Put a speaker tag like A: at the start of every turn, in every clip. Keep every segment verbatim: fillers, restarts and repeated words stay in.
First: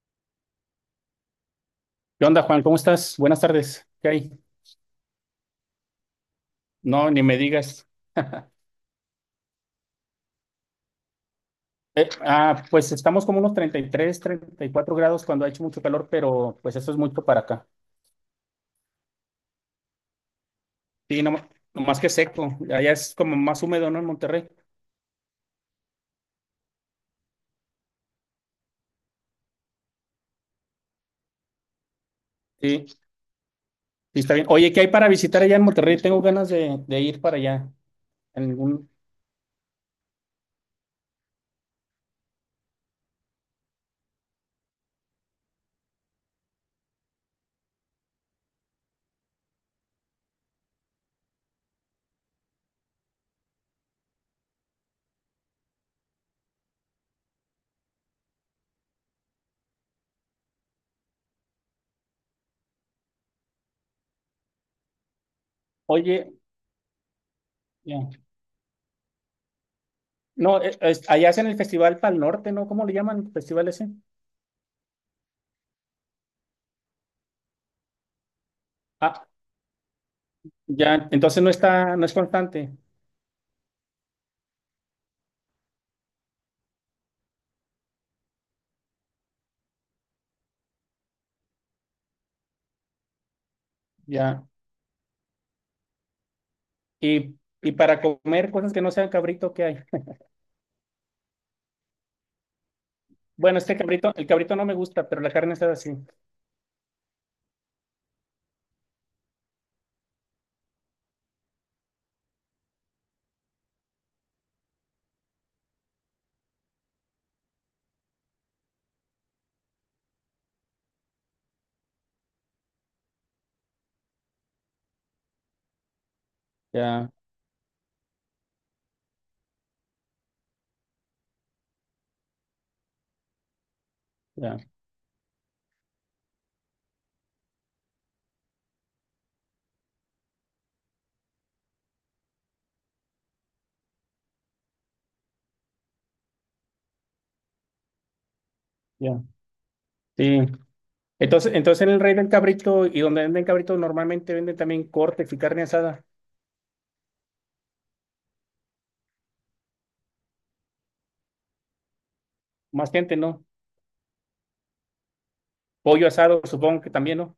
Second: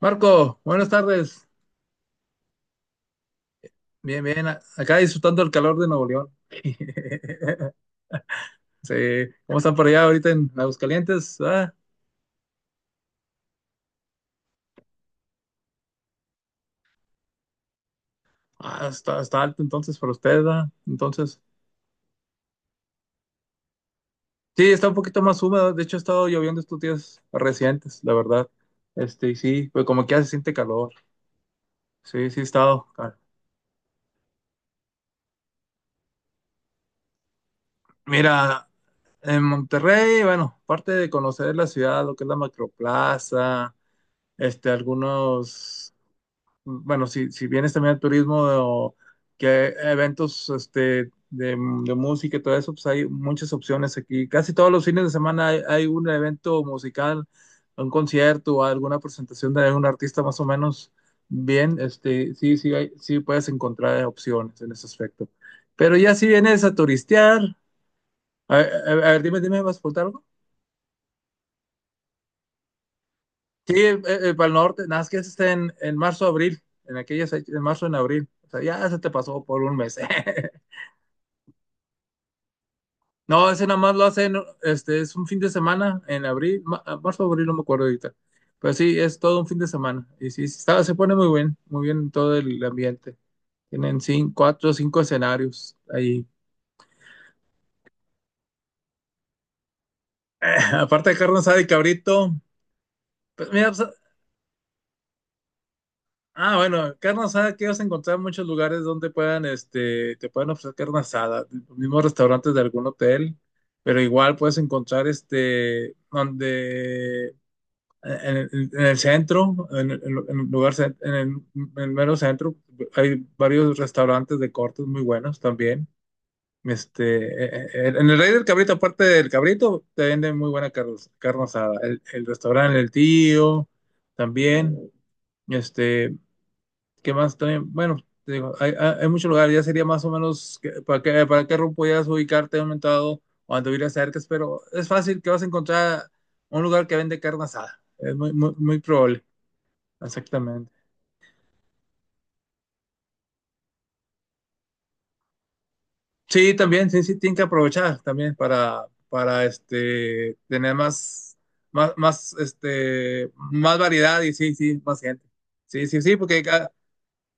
A: Marco, buenas tardes.
B: ¿Qué onda, Juan? ¿Cómo estás? Buenas tardes. ¿Qué
A: Bien,
B: hay?
A: bien. a- Acá disfrutando el calor de Nuevo León.
B: No, ni me digas.
A: Sí, ¿cómo están por allá ahorita en Aguascalientes? Ah,
B: Eh, ah, pues estamos como unos treinta treinta y tres, treinta y cuatro grados cuando ha hecho mucho calor, pero pues eso es mucho para acá.
A: ah, está, está alto entonces para ustedes, ¿verdad?
B: Sí, no,
A: Entonces,
B: más que seco. Allá es como más húmedo, ¿no? En Monterrey.
A: sí, está un poquito más húmedo. De hecho, ha estado lloviendo estos días recientes, la verdad. Este, y sí, pues como que ya se siente calor. Sí, sí, ha
B: Sí,
A: estado.
B: sí,
A: cal-
B: está bien. Oye, ¿qué hay para visitar allá en Monterrey? Tengo ganas de, de ir para allá. En
A: Mira,
B: un-
A: en Monterrey, bueno, aparte de conocer la ciudad, lo que es la Macroplaza, este, algunos, bueno, si, si vienes también al turismo o que eventos, este, de, de música y todo eso, pues hay muchas opciones aquí. Casi todos los fines de semana hay, hay un evento musical, un concierto o alguna presentación de algún artista más o menos bien. Este, sí, sí, hay- sí puedes encontrar opciones en ese aspecto. Pero ya si
B: Oye,
A: vienes a turistear,
B: ya.
A: a, a- a ver, dime, dime, ¿vas a preguntar algo?
B: No, eh, es- allá hacen el Festival Pal Norte, ¿no? ¿Cómo le llaman? ¿Festival
A: Sí,
B: ese?
A: eh, eh, para el norte, nada más que está en, en marzo, abril, en aquellas, fech- en marzo, en abril. O sea, ya se te
B: Ah,
A: pasó por un mes.
B: ya. Entonces no está, no es constante.
A: No, ese nada más lo hacen, este, es un fin de semana en abril, ma- ah, marzo, abril, no me acuerdo ahorita. Pero sí, es todo un fin de semana. Y sí, sí, está, se pone muy bien, muy bien todo el ambiente. Tienen cinco,
B: Ya.
A: cuatro o cinco escenarios ahí.
B: Y, y para comer cosas que no sean cabrito, ¿qué hay?
A: Aparte de carne asada y cabrito, pues
B: Bueno,
A: mira,
B: este
A: pues,
B: cabrito, el cabrito no me gusta, pero la carne está así.
A: ah, bueno, carne asada que vas a encontrar en muchos lugares donde puedan, este, te pueden ofrecer carne asada, los mismos restaurantes de algún hotel, pero igual puedes encontrar, este, donde, en, en- en el centro, en, en- en el lugar, cen- en el, en el, mero centro, hay varios restaurantes de cortes muy buenos también.
B: Ya,
A: Este, eh, eh, en el Rey del Cabrito, aparte del Cabrito, te venden muy buena carne, carne asada. El, el restaurante El Tío,
B: ya,
A: también. Este, ¿qué más también? Bueno, te digo, hay, hay, hay muchos lugares, ya sería más o menos que- para qué, para qué rumbo podías ubicarte aumentado o momento cuando cerca, pero es fácil que vas a encontrar un lugar que vende carne asada. Es muy, muy, muy
B: ya.
A: probable,
B: Sí.
A: exactamente.
B: Entonces, entonces en el Rey del Cabrito y donde venden cabrito normalmente venden también cortes y carne asada.
A: Sí, también, sí, sí, tienen que aprovechar también para, para este, tener más, más, más,
B: Más gente,
A: este,
B: ¿no?
A: más variedad y sí, sí, más gente. Sí, sí,
B: Pollo
A: sí,
B: asado,
A: porque ca-
B: supongo que también, ¿no?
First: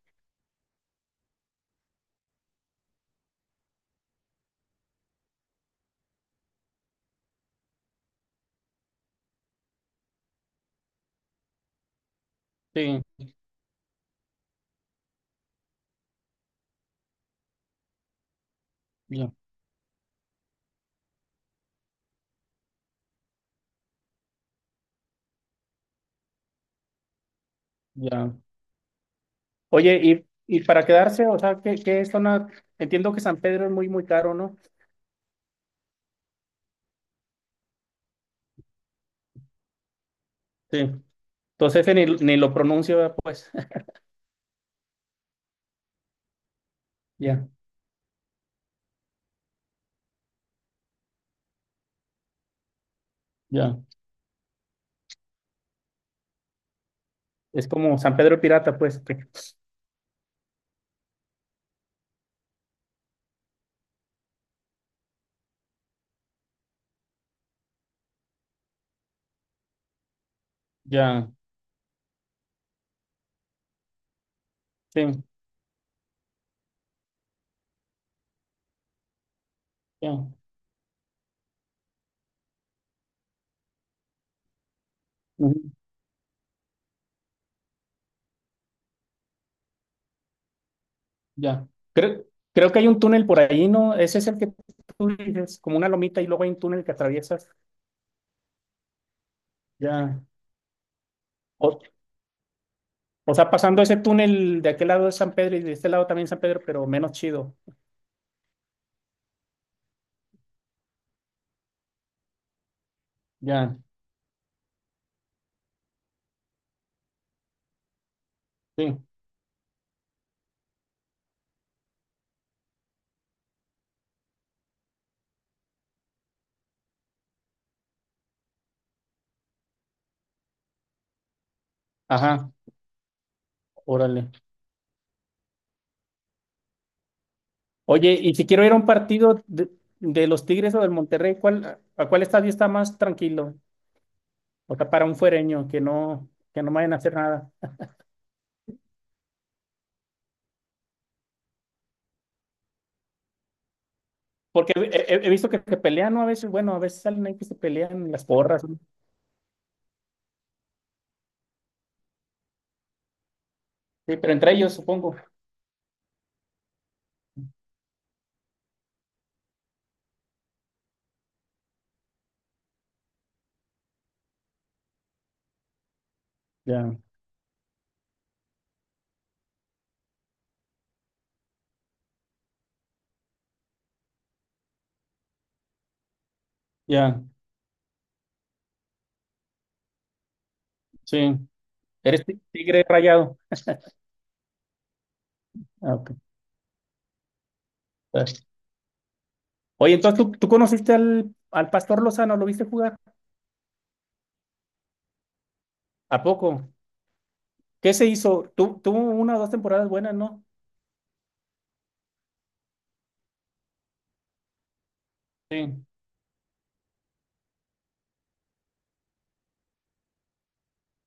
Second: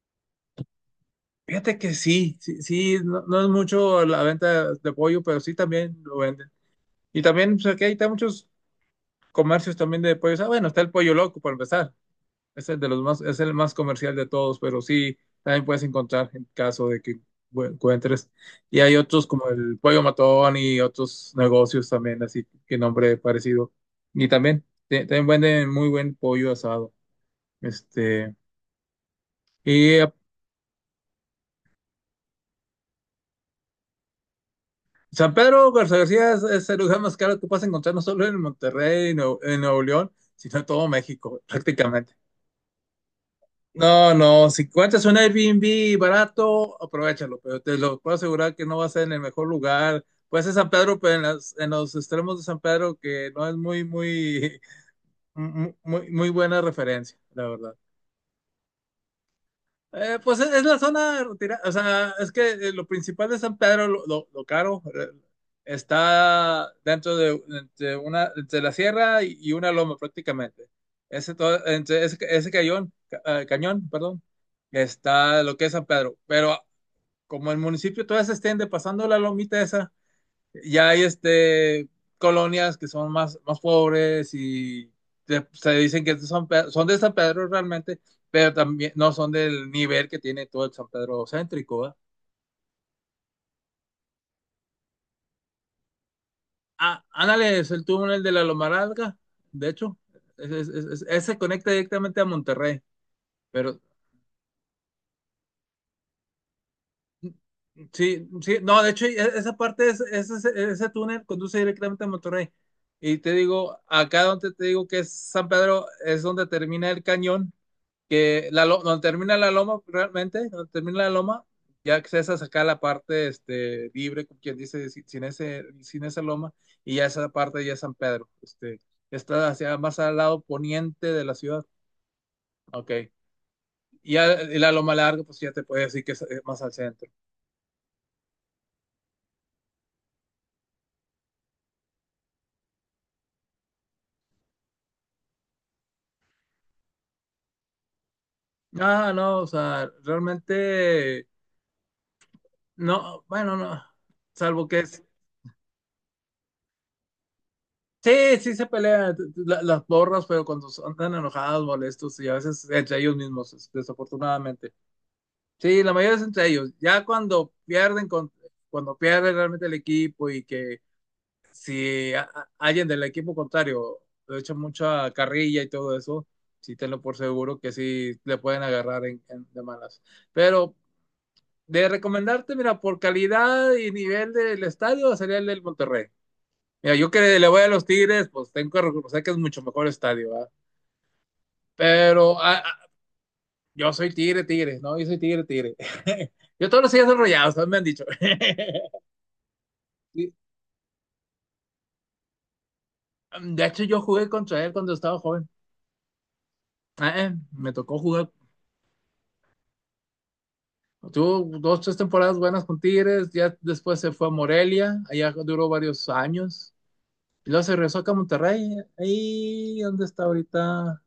A: fíjate que sí, sí, sí, no, no es mucho la venta de pollo, pero sí también lo venden. Y también, pues aquí hay hay muchos comercios también de pollos. Ah, bueno, está el pollo loco para empezar. Es el de
B: Sí,
A: los más, es el más comercial de todos, pero sí, también puedes encontrar en caso de que bu- encuentres. Y hay otros
B: ya,
A: como el pollo matón y otros negocios también, así que nombre parecido. Y también, te- también venden muy buen pollo asado.
B: ya.
A: Este, y
B: Oye,
A: eh,
B: y, y para quedarse, o sea, que, que es zona, entiendo que San Pedro es muy, muy caro, ¿no?
A: San Pedro Garza García es, es el lugar más caro que puedes encontrar no solo en Monterrey, en Nuevo en Nuevo León, sino en
B: Sí.
A: todo México,
B: Entonces ese ni,
A: prácticamente.
B: ni lo pronuncio, ¿verdad? Pues.
A: No, no, si encuentras un Airbnb barato, aprovechalo,
B: Ya,
A: pero te lo puedo asegurar que no va a ser en el mejor lugar. Puede ser San Pedro, pero en, las- en los extremos de San Pedro, que no es
B: ya.
A: muy, muy, muy, muy buena referencia, la
B: Es
A: verdad.
B: como San Pedro Pirata, pues. que-
A: Eh, pues es, es la zona retirada, o sea, es que eh, lo principal de San Pedro, lo, lo- lo caro, eh, está dentro de, entre una, entre la sierra y, y una loma prácticamente.
B: Ya.
A: Ese, to- entre ese, ese cañón, ca- eh, cañón, perdón,
B: Sí,
A: está lo que es San Pedro, pero como el municipio todavía se extiende pasando la lomita esa,
B: ya.
A: ya hay este, colonias que son más, más pobres y te-
B: Ujú,
A: se dicen que son, pe- son de San Pedro realmente, pero también no son del nivel que tiene todo el San Pedro
B: ya.
A: céntrico, ¿va?
B: Creo, creo que hay un túnel por ahí, ¿no? Ese es el que tú dices, como una lomita y luego hay un túnel que
A: Ah,
B: atraviesas.
A: ándale, es el túnel de la Lomaralga, de hecho,
B: Ya.
A: ese es- es- es- ese conecta
B: O,
A: directamente a Monterrey,
B: o sea,
A: pero
B: pasando ese túnel de aquel lado de San Pedro y de este lado también San Pedro, pero menos chido.
A: sí, sí, no, de hecho, e- esa parte, es, es- es- ese túnel conduce directamente a Monterrey. Y te
B: Ya,
A: digo, acá donde te digo que es San Pedro, es donde termina el cañón, que la, lo-
B: sí.
A: donde termina la loma, realmente, donde termina la loma, ya accesas acá a sacar la parte este, libre, como quien dice, si- sin ese, sin esa loma, y ya esa parte ya es San Pedro. Este, está hacia más al lado poniente de la ciudad.
B: Ajá,
A: Ok. Y
B: órale.
A: ya y la loma larga, pues ya te puede decir que es eh, más al centro.
B: Oye, y si quiero ir a un partido de, de los Tigres o del Monterrey, ¿cuál, a cuál estadio está más tranquilo? O sea, para un fuereño que no, que no vayan a hacer nada.
A: Ah, no, o sea, realmente, no, bueno, no, salvo
B: Porque
A: que es.
B: he, he- he visto que se pelean, ¿no? A veces, bueno, a veces salen ahí que se pelean las
A: Sí, sí
B: porras,
A: se
B: ¿no?
A: pelean t- t- la- las borras, pero cuando son- tan enojados, molestos y a veces entre ellos mismos, des-
B: Sí, pero entre
A: desafortunadamente.
B: ellos, supongo.
A: Sí, la mayoría es entre ellos. Ya cuando pierden, con- cuando pierde realmente el equipo y que si a- a- alguien del equipo contrario le echa mucha carrilla y todo eso, sí
B: Ya,
A: tenlo por seguro que sí le pueden agarrar en, en- de malas. Pero de recomendarte, mira, por calidad y nivel del estadio sería el del Monterrey. Mira, yo
B: ya,
A: que le voy a los Tigres, pues tengo que reconocer que es mucho mejor estadio, ¿verdad?
B: sí. Eres
A: Pero
B: ti-
A: ah,
B: tigre
A: ah,
B: rayado.
A: yo soy Tigre, Tigre, ¿no? Yo soy Tigre, Tigre.
B: Ah, ok,
A: Yo todos los días soy Rayados, me han dicho.
B: está bien. Oye, entonces ¿tú,
A: Sí.
B: tú conociste al, al Pastor Lozano? ¿Lo viste jugar?
A: De hecho, yo jugué contra él cuando estaba joven.
B: ¿A poco?
A: Ah, Eh, me
B: ¿Qué
A: tocó
B: se
A: jugar.
B: hizo? Tu- tuvo una o dos temporadas buenas, ¿no?
A: Tuvo dos, tres temporadas buenas con Tigres. Ya después se fue a Morelia. Allá duró
B: Sí,
A: varios años. Y luego se regresó acá a Monterrey. Ahí, ¿dónde está ahorita?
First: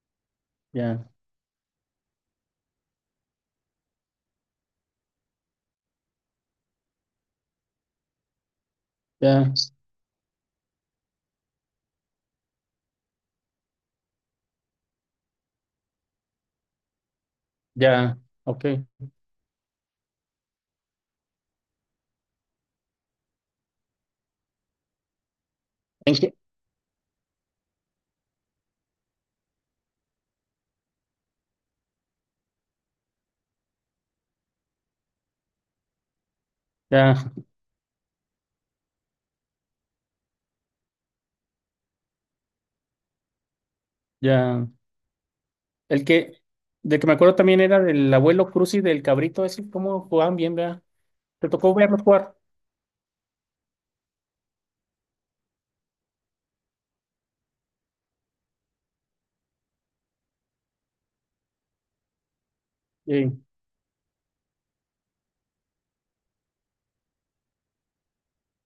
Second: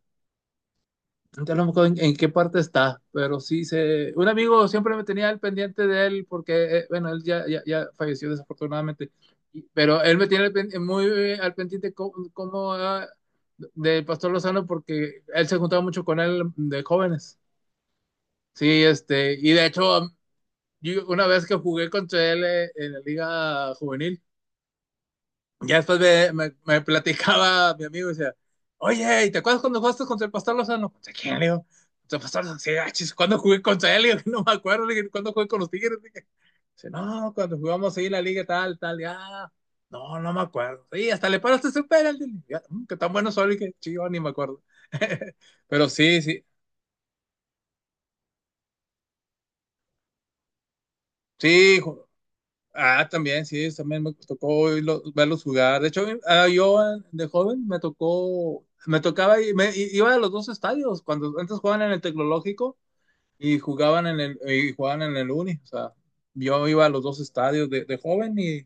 B: ya,
A: Ya no me acuerdo en, en qué parte está, pero sí se... Un amigo siempre me tenía al pendiente de él porque, eh, bueno, él ya, ya, ya falleció desafortunadamente,
B: ya,
A: y- pero él me tiene al pen- muy eh, al pendiente co- como, ah, del Pastor Lozano porque él se juntaba mucho con él de jóvenes.
B: ya, ok.
A: Sí, este, y de hecho, yo una vez que jugué contra él eh, en la liga juvenil, ya después
B: ¿En
A: me,
B: qué?
A: me, me platicaba mi amigo y decía, oye, ¿y te acuerdas cuando jugaste contra el Pastor Lozano? ¿Contra quién, le digo? Contra el Pastor Lozano. Sí, ah, chis, ¿cuándo jugué contra él? Le digo, no me acuerdo, le dije, ¿cuándo jugué con los Tigres? Le dije, dice,
B: Ya,
A: no, cuando jugamos ahí en la liga tal, tal, ya. No, no me acuerdo. Sí, hasta le paraste su penalti. Ya, mm, que tan bueno soy, que chido, ni me acuerdo.
B: ya.
A: Pero
B: El
A: sí,
B: que,
A: sí,
B: de que me acuerdo también era del abuelo Cruz y del cabrito, ese, cómo jugaban bien, ¿verdad? ¿Te tocó
A: sí,
B: verlos
A: ju-
B: jugar?
A: ah, también, sí, también me tocó oírlo- verlos jugar. De hecho, ah, yo eh, de joven me tocó, me tocaba y me y- iba a los dos estadios. Cuando antes jugaban en el Tecnológico
B: Sí.
A: y jugaban en el y jugaban en el Uni. O sea, yo iba a los dos estadios de, de joven y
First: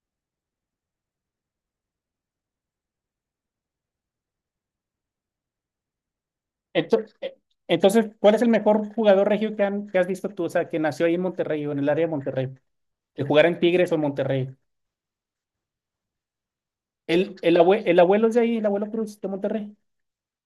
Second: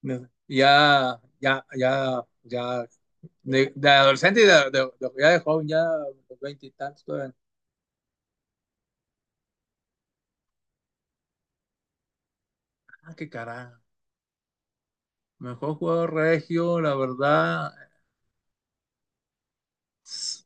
A: me- ya, ya, ya, ya de, de adolescente y de, de- de- ya de joven, ya los veinte y tantos
B: Ento-
A: todavía.
B: eh, Entonces, ¿cuál es el mejor jugador regio que, han- que has visto tú? O sea, que nació ahí en Monterrey o en el área de Monterrey,
A: Ah,
B: que
A: qué
B: jugara en
A: carajo.
B: Tigres o en Monterrey.
A: Mejor jugador regio, la
B: El, el,
A: verdad.
B: abue- el abuelo es de ahí, el abuelo Cruz de Monterrey.
A: S-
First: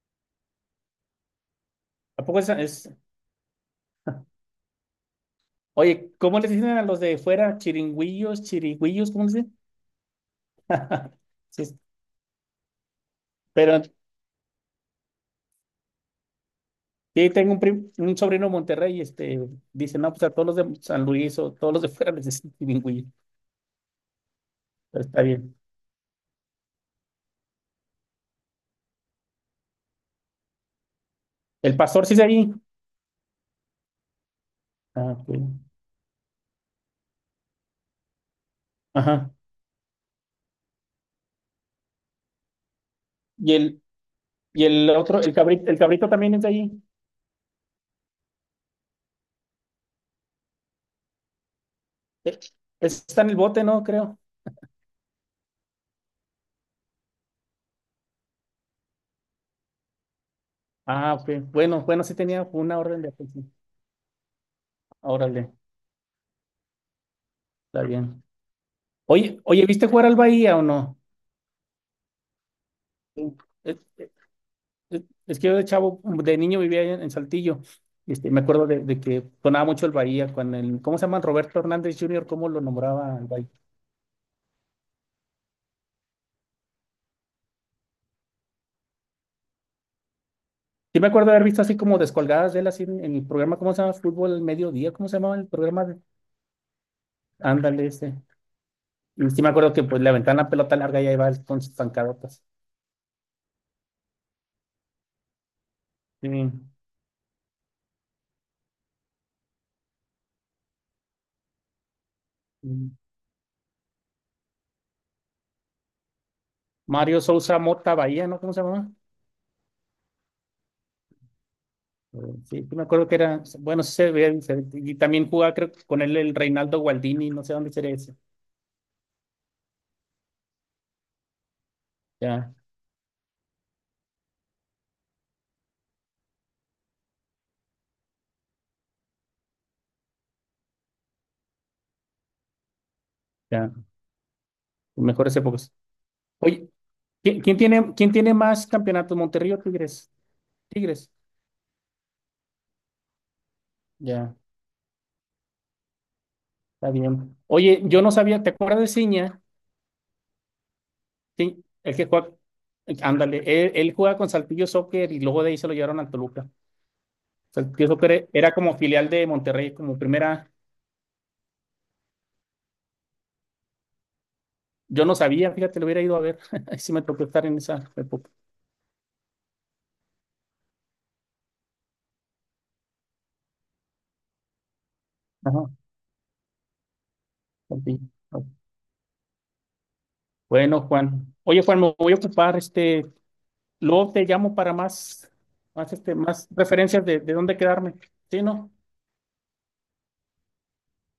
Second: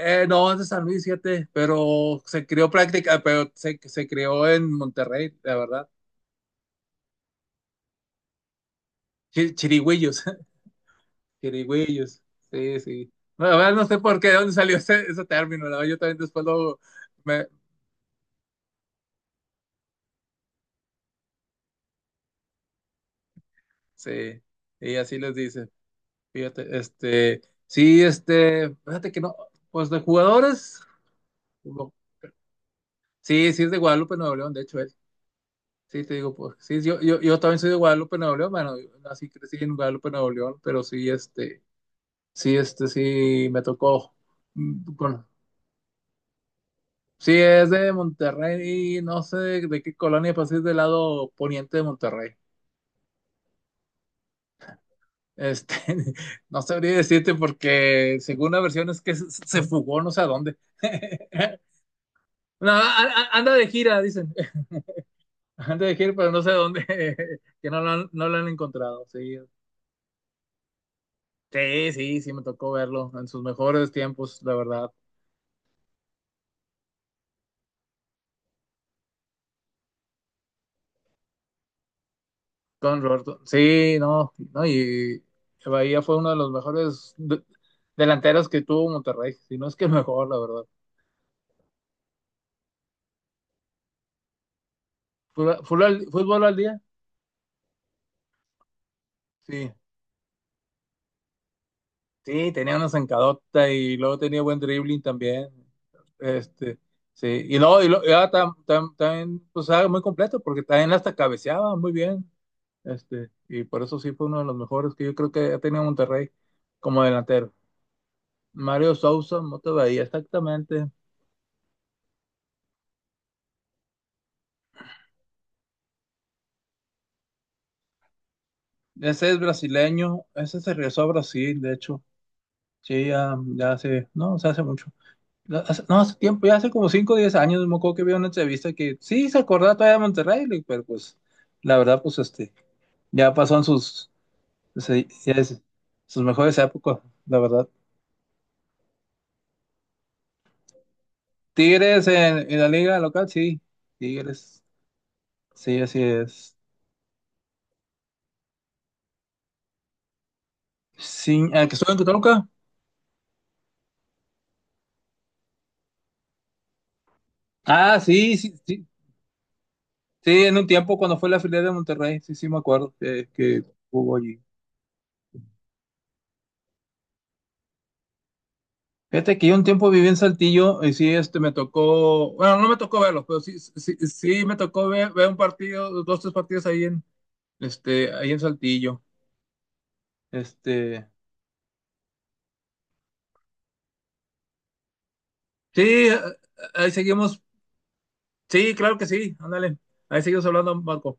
A: Eh, no, es de San Luis, fíjate, pero
B: ¿A poco
A: se
B: es,
A: creó
B: es-
A: práctica, pero se, se creó en Monterrey, la verdad.
B: Oye, ¿cómo les dicen a los de fuera? Chiringüillos, chirigüillos, ¿cómo les
A: Chi-
B: dicen?
A: Chirigüillos,
B: Sí,
A: chirigüillos, sí, sí. No, la verdad
B: pero
A: no sé por qué, de dónde salió ese, ese término, la verdad, yo también después lo,
B: sí,
A: me,
B: tengo un, prim- un sobrino de Monterrey y este, dice, no, pues a todos los de San Luis o todos los de fuera les dicen chiringüillos.
A: sí, y
B: Pero
A: así
B: está
A: les
B: bien.
A: dice, fíjate, este, sí, este, fíjate que no, pues de jugadores,
B: El
A: no.
B: pastor sí es de ahí.
A: Sí, sí es de Guadalupe, Nuevo León, de hecho, él.
B: Ah, ok.
A: Sí, te digo, pues, sí, yo, yo, yo también soy de Guadalupe, Nuevo León, bueno, yo así
B: Ajá.
A: crecí en Guadalupe, Nuevo León, pero sí, este, sí, este sí
B: Y
A: me
B: el,
A: tocó.
B: y el
A: Mm,
B: otro,
A: Con,
B: el cabrito, el cabrito también es de ahí.
A: sí, es de Monterrey, no sé de qué colonia, pero sí es del lado poniente de Monterrey.
B: Eh, Está en el bote, ¿no? Creo.
A: Este, no sabría decirte porque según la versión es que se, se fugó no sé a dónde.
B: Ah, ok. Bueno, bueno, sí tenía
A: No, a-
B: una orden de
A: a-
B: aprehensión.
A: anda de gira, dicen.
B: Órale,
A: Anda de gira, pero no sé a dónde, que no
B: está
A: lo han,
B: bien.
A: no lo han encontrado. Sí,
B: Oye, oye, ¿viste jugar al Bahía o no?
A: sí, sí, sí me tocó verlo en sus
B: Es,
A: mejores tiempos, la verdad.
B: es- es que yo de chavo, de niño vivía en, en Saltillo. Este, me acuerdo de, de que sonaba mucho el Bahía con el, ¿cómo se llama? Roberto Hernández junior, ¿cómo lo
A: Con
B: nombraba el
A: Roberto.
B: Bahía?
A: Sí, no, no, y Bahía fue uno de los mejores de- delanteros que tuvo Monterrey, si no es que el mejor, la verdad.
B: Sí me acuerdo de haber visto así como descolgadas de él así en, en el programa, ¿cómo se llama? Fútbol al mediodía, ¿cómo se llamaba el
A: Fula- Fútbol,
B: programa?
A: al fútbol al día,
B: Ándale, ese. Y sí me
A: sí.
B: acuerdo que pues le aventaban la pelota larga y ahí va él con sus pancadotas.
A: Sí, tenía una zancadota y luego tenía buen dribbling también.
B: Sí.
A: Este, sí, y luego, y luego- y ahora tam- tam- también, pues era muy completo, porque también hasta cabeceaba muy bien.
B: Mm.
A: Este, y por eso sí fue uno de los mejores que yo creo que ha tenido Monterrey como
B: Mario
A: delantero.
B: Sousa Mota Bahía, ¿no? ¿Cómo se llamaba?
A: Mario Sousa, Mota Bahía, exactamente.
B: Eh, Sí, sí me acuerdo que era, bueno, sí se veía diferente. Y también jugaba, creo que con él el Reinaldo Gualdini, no sé dónde sería ese.
A: Ese es brasileño, ese se regresó a Brasil, de hecho.
B: Ya,
A: Sí, ya, ya hace, no, o sea, hace mucho. No, hace, no, hace tiempo, ya hace como cinco, o diez años, me acuerdo que vi una entrevista que sí se acordaba todavía de Monterrey, le- pero pues la verdad, pues este, ya pasó en
B: ya,
A: sus, se- ya
B: mejores
A: es-
B: épocas.
A: sus mejores
B: Oye,
A: épocas, la
B: ¿quién, quién
A: verdad.
B: tiene, quién tiene más campeonatos, Monterrey o Tigres? Tigres.
A: Tigres en, en la liga local, sí,
B: Ya,
A: Tigres, sí, así es.
B: está bien. Oye, yo no sabía, ¿te acuerdas de Ciña?
A: Sí,
B: Sí,
A: ¿a que estuvo
B: el
A: en
B: que juega,
A: Toluca?
B: ándale, él, él jugaba con Saltillo Soccer y luego de ahí se lo llevaron al Toluca. O sea, pienso
A: Ah,
B: que era
A: sí,
B: era
A: sí,
B: como
A: sí,
B: filial de Monterrey, como
A: sí,
B: primera.
A: en un tiempo cuando fue la filial de Monterrey, sí, sí, me acuerdo que, que hubo allí.
B: Yo no sabía, fíjate, lo hubiera ido a ver. Ahí sí me tocó estar en esa época.
A: Fíjate que yo un tiempo viví en Saltillo y sí, este, me tocó, bueno, no me tocó verlos, pero sí, sí, sí sí me tocó ver, ver, un
B: Ajá,
A: partido, dos, tres partidos ahí en,
B: Saltillo.
A: este, ahí en Saltillo.
B: Bueno,
A: Este,
B: Juan. Oye, Juan, me voy a ocupar, este, luego te llamo para más,
A: sí,
B: más, este,
A: eh,
B: más
A: ahí
B: referencias de, de
A: seguimos,
B: dónde quedarme. Sí, ¿no?
A: sí, claro que sí, ándale, ahí seguimos hablando, Marco.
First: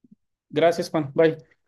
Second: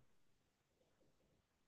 B: Gracias, Juan. Bye.